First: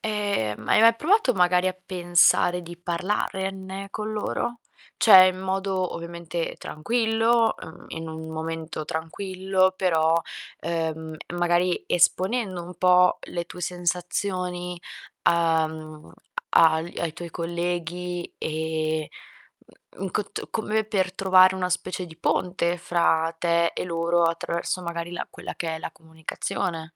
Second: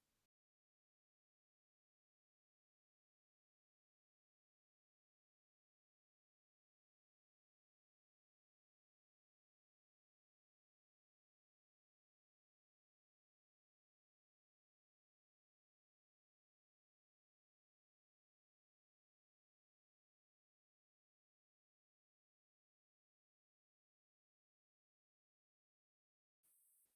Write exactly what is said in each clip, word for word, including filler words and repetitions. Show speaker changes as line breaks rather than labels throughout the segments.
Ehm, ma hai mai provato magari a pensare di parlarenne con loro? ceh, in modo ovviamente tranquillo, uhm, in un momento tranquillo, però, uhm, e magari esponendo un po' le tue sensazioni, uhm, agl ai tuoi colleghi e, mh mhmm, in cott come per trovare una specie di ponte fra te e loro, attraverso magari la quella che è la comunicazione.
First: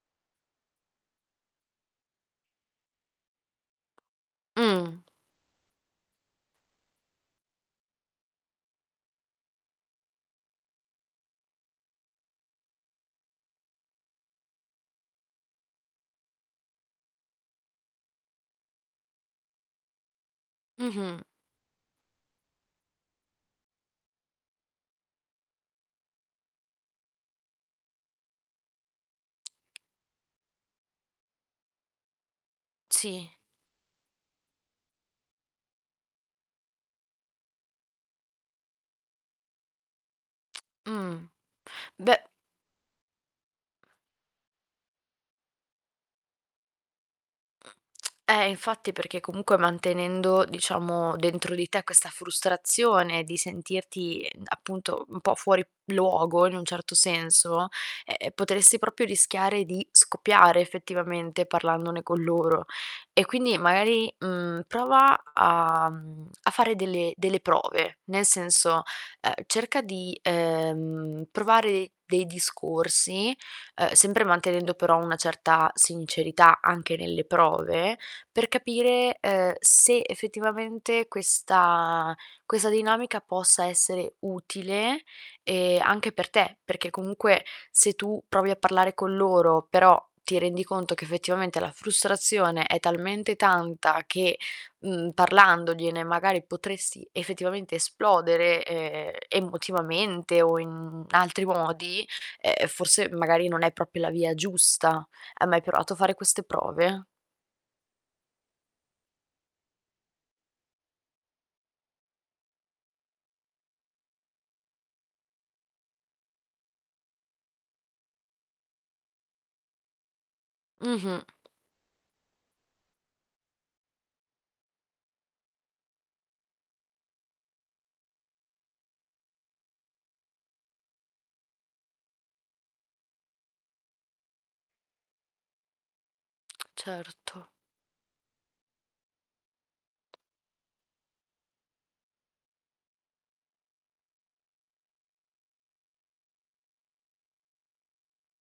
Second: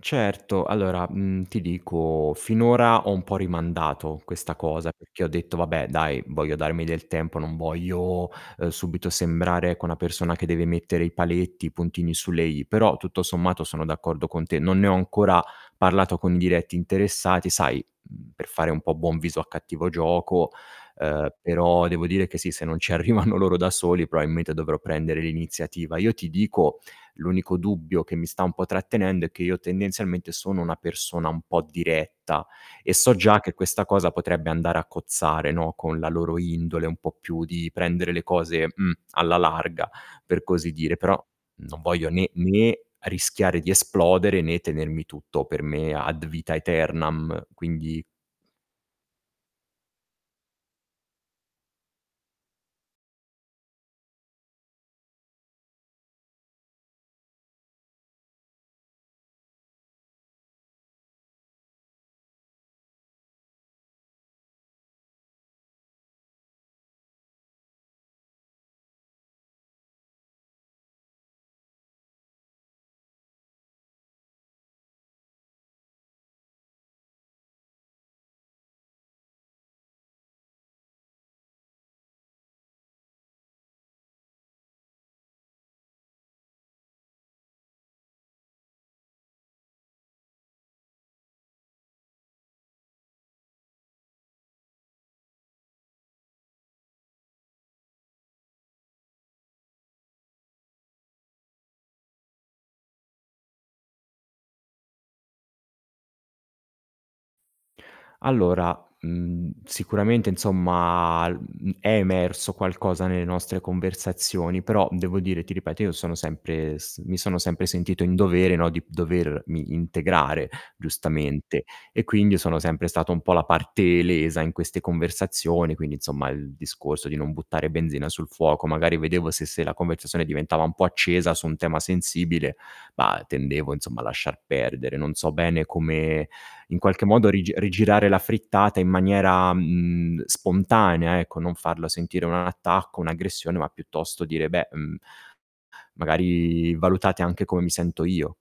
Certo, allora, mhmm, ti dico: finora ho un po' rimandato questa cosa
Mh.
perchè ho detto: "Vabbè, dai, voglio darmi del tempo, non voglio, uhm, subito sembrare, ecco, una persona che deve mettere i paletti, i puntini sulle i". Però tutto sommato sono d'accordo con te. Non ne ho ancora parlato con i diretti interessati, sai, mhmm, per fare un po' buon viso a cattivo gioco.
Mh-mh.
Uhm, però devo dire che sì, se non ci arrivano loro da soli, proailmente dovrò prendere l'iniziativa. Io ti dico, l'unico dubbio che mi sta un po' trattenendo è che io tendenzialmente sono una persona un po' diretta e so
Tsì.
già che questa cosa potrebbe andare a cozzare, no, con la loro indole un po' più di prendere le cose, mh, alla larga, per così dire. Però
Mh.
non voglio
Beh
né né rischiare di esplodere né tenermi tutto per me ad vitam aeternam,
Mh,
quindi
eh, infatti, perché comunque mantenendo, diciamo, dentro di te questa frustrazione di sentirti ind appunto, un po' fuori luogo in un certo senso, ehm ehm, potressi propio rischiare di scoppiare effettivamente parlandone con loro. E quindi magari, mhmm, prova a mhmm, a, mhmm, fare delle delle prove, nel senso: uhm, cerca di, ehm, provare dei discorsi, uhm, sempre mantenendo però una certa sincerità anche nelle prove, per capire, uhm, se effettivamente questa quesa dinamica possa essere utile, ehm, anche per te, perché comunque se tu provi a parlare con loro, però ti rendi conto che effettivamente la frustrazione è talmente tanta che, mhmm, parlandogliene magari potresti effettivamente esplodere, ehm, emotivamente o in, mhmm, altri modi, uhm, forse magari non è propio la via giusta. Hai mai provato a fare queste prove?
Allora, mhmm, sicuramente, insomma, l mhmm, è emerso qualcosa nelle nostre conversazioni, però devo dire, ti ripeto, io sono sempre s mi sono sempre sentito in dovere, no, di dovermi integrare
Mh-mh.
giustamente e quindi io sono sempre stato un po' la parte lesa in queste conversazioni. Quindi, insomma, il discorso di non buttare benzina sul fuoco. Magari vedevo se se la conversazione diventava un po' accesa su un tema sensibile, bah, tendevo insomma a lasciar perdere. Non so bene come in qualche modo
Certo.
rige rigirare la frittata in maniera, mh mhmm, spontanea, ecco, non farla sentire un attacco, un'aggressione, ma piuttosto dire: "Beh, mhmm" "magari valutate anche come mi sento io".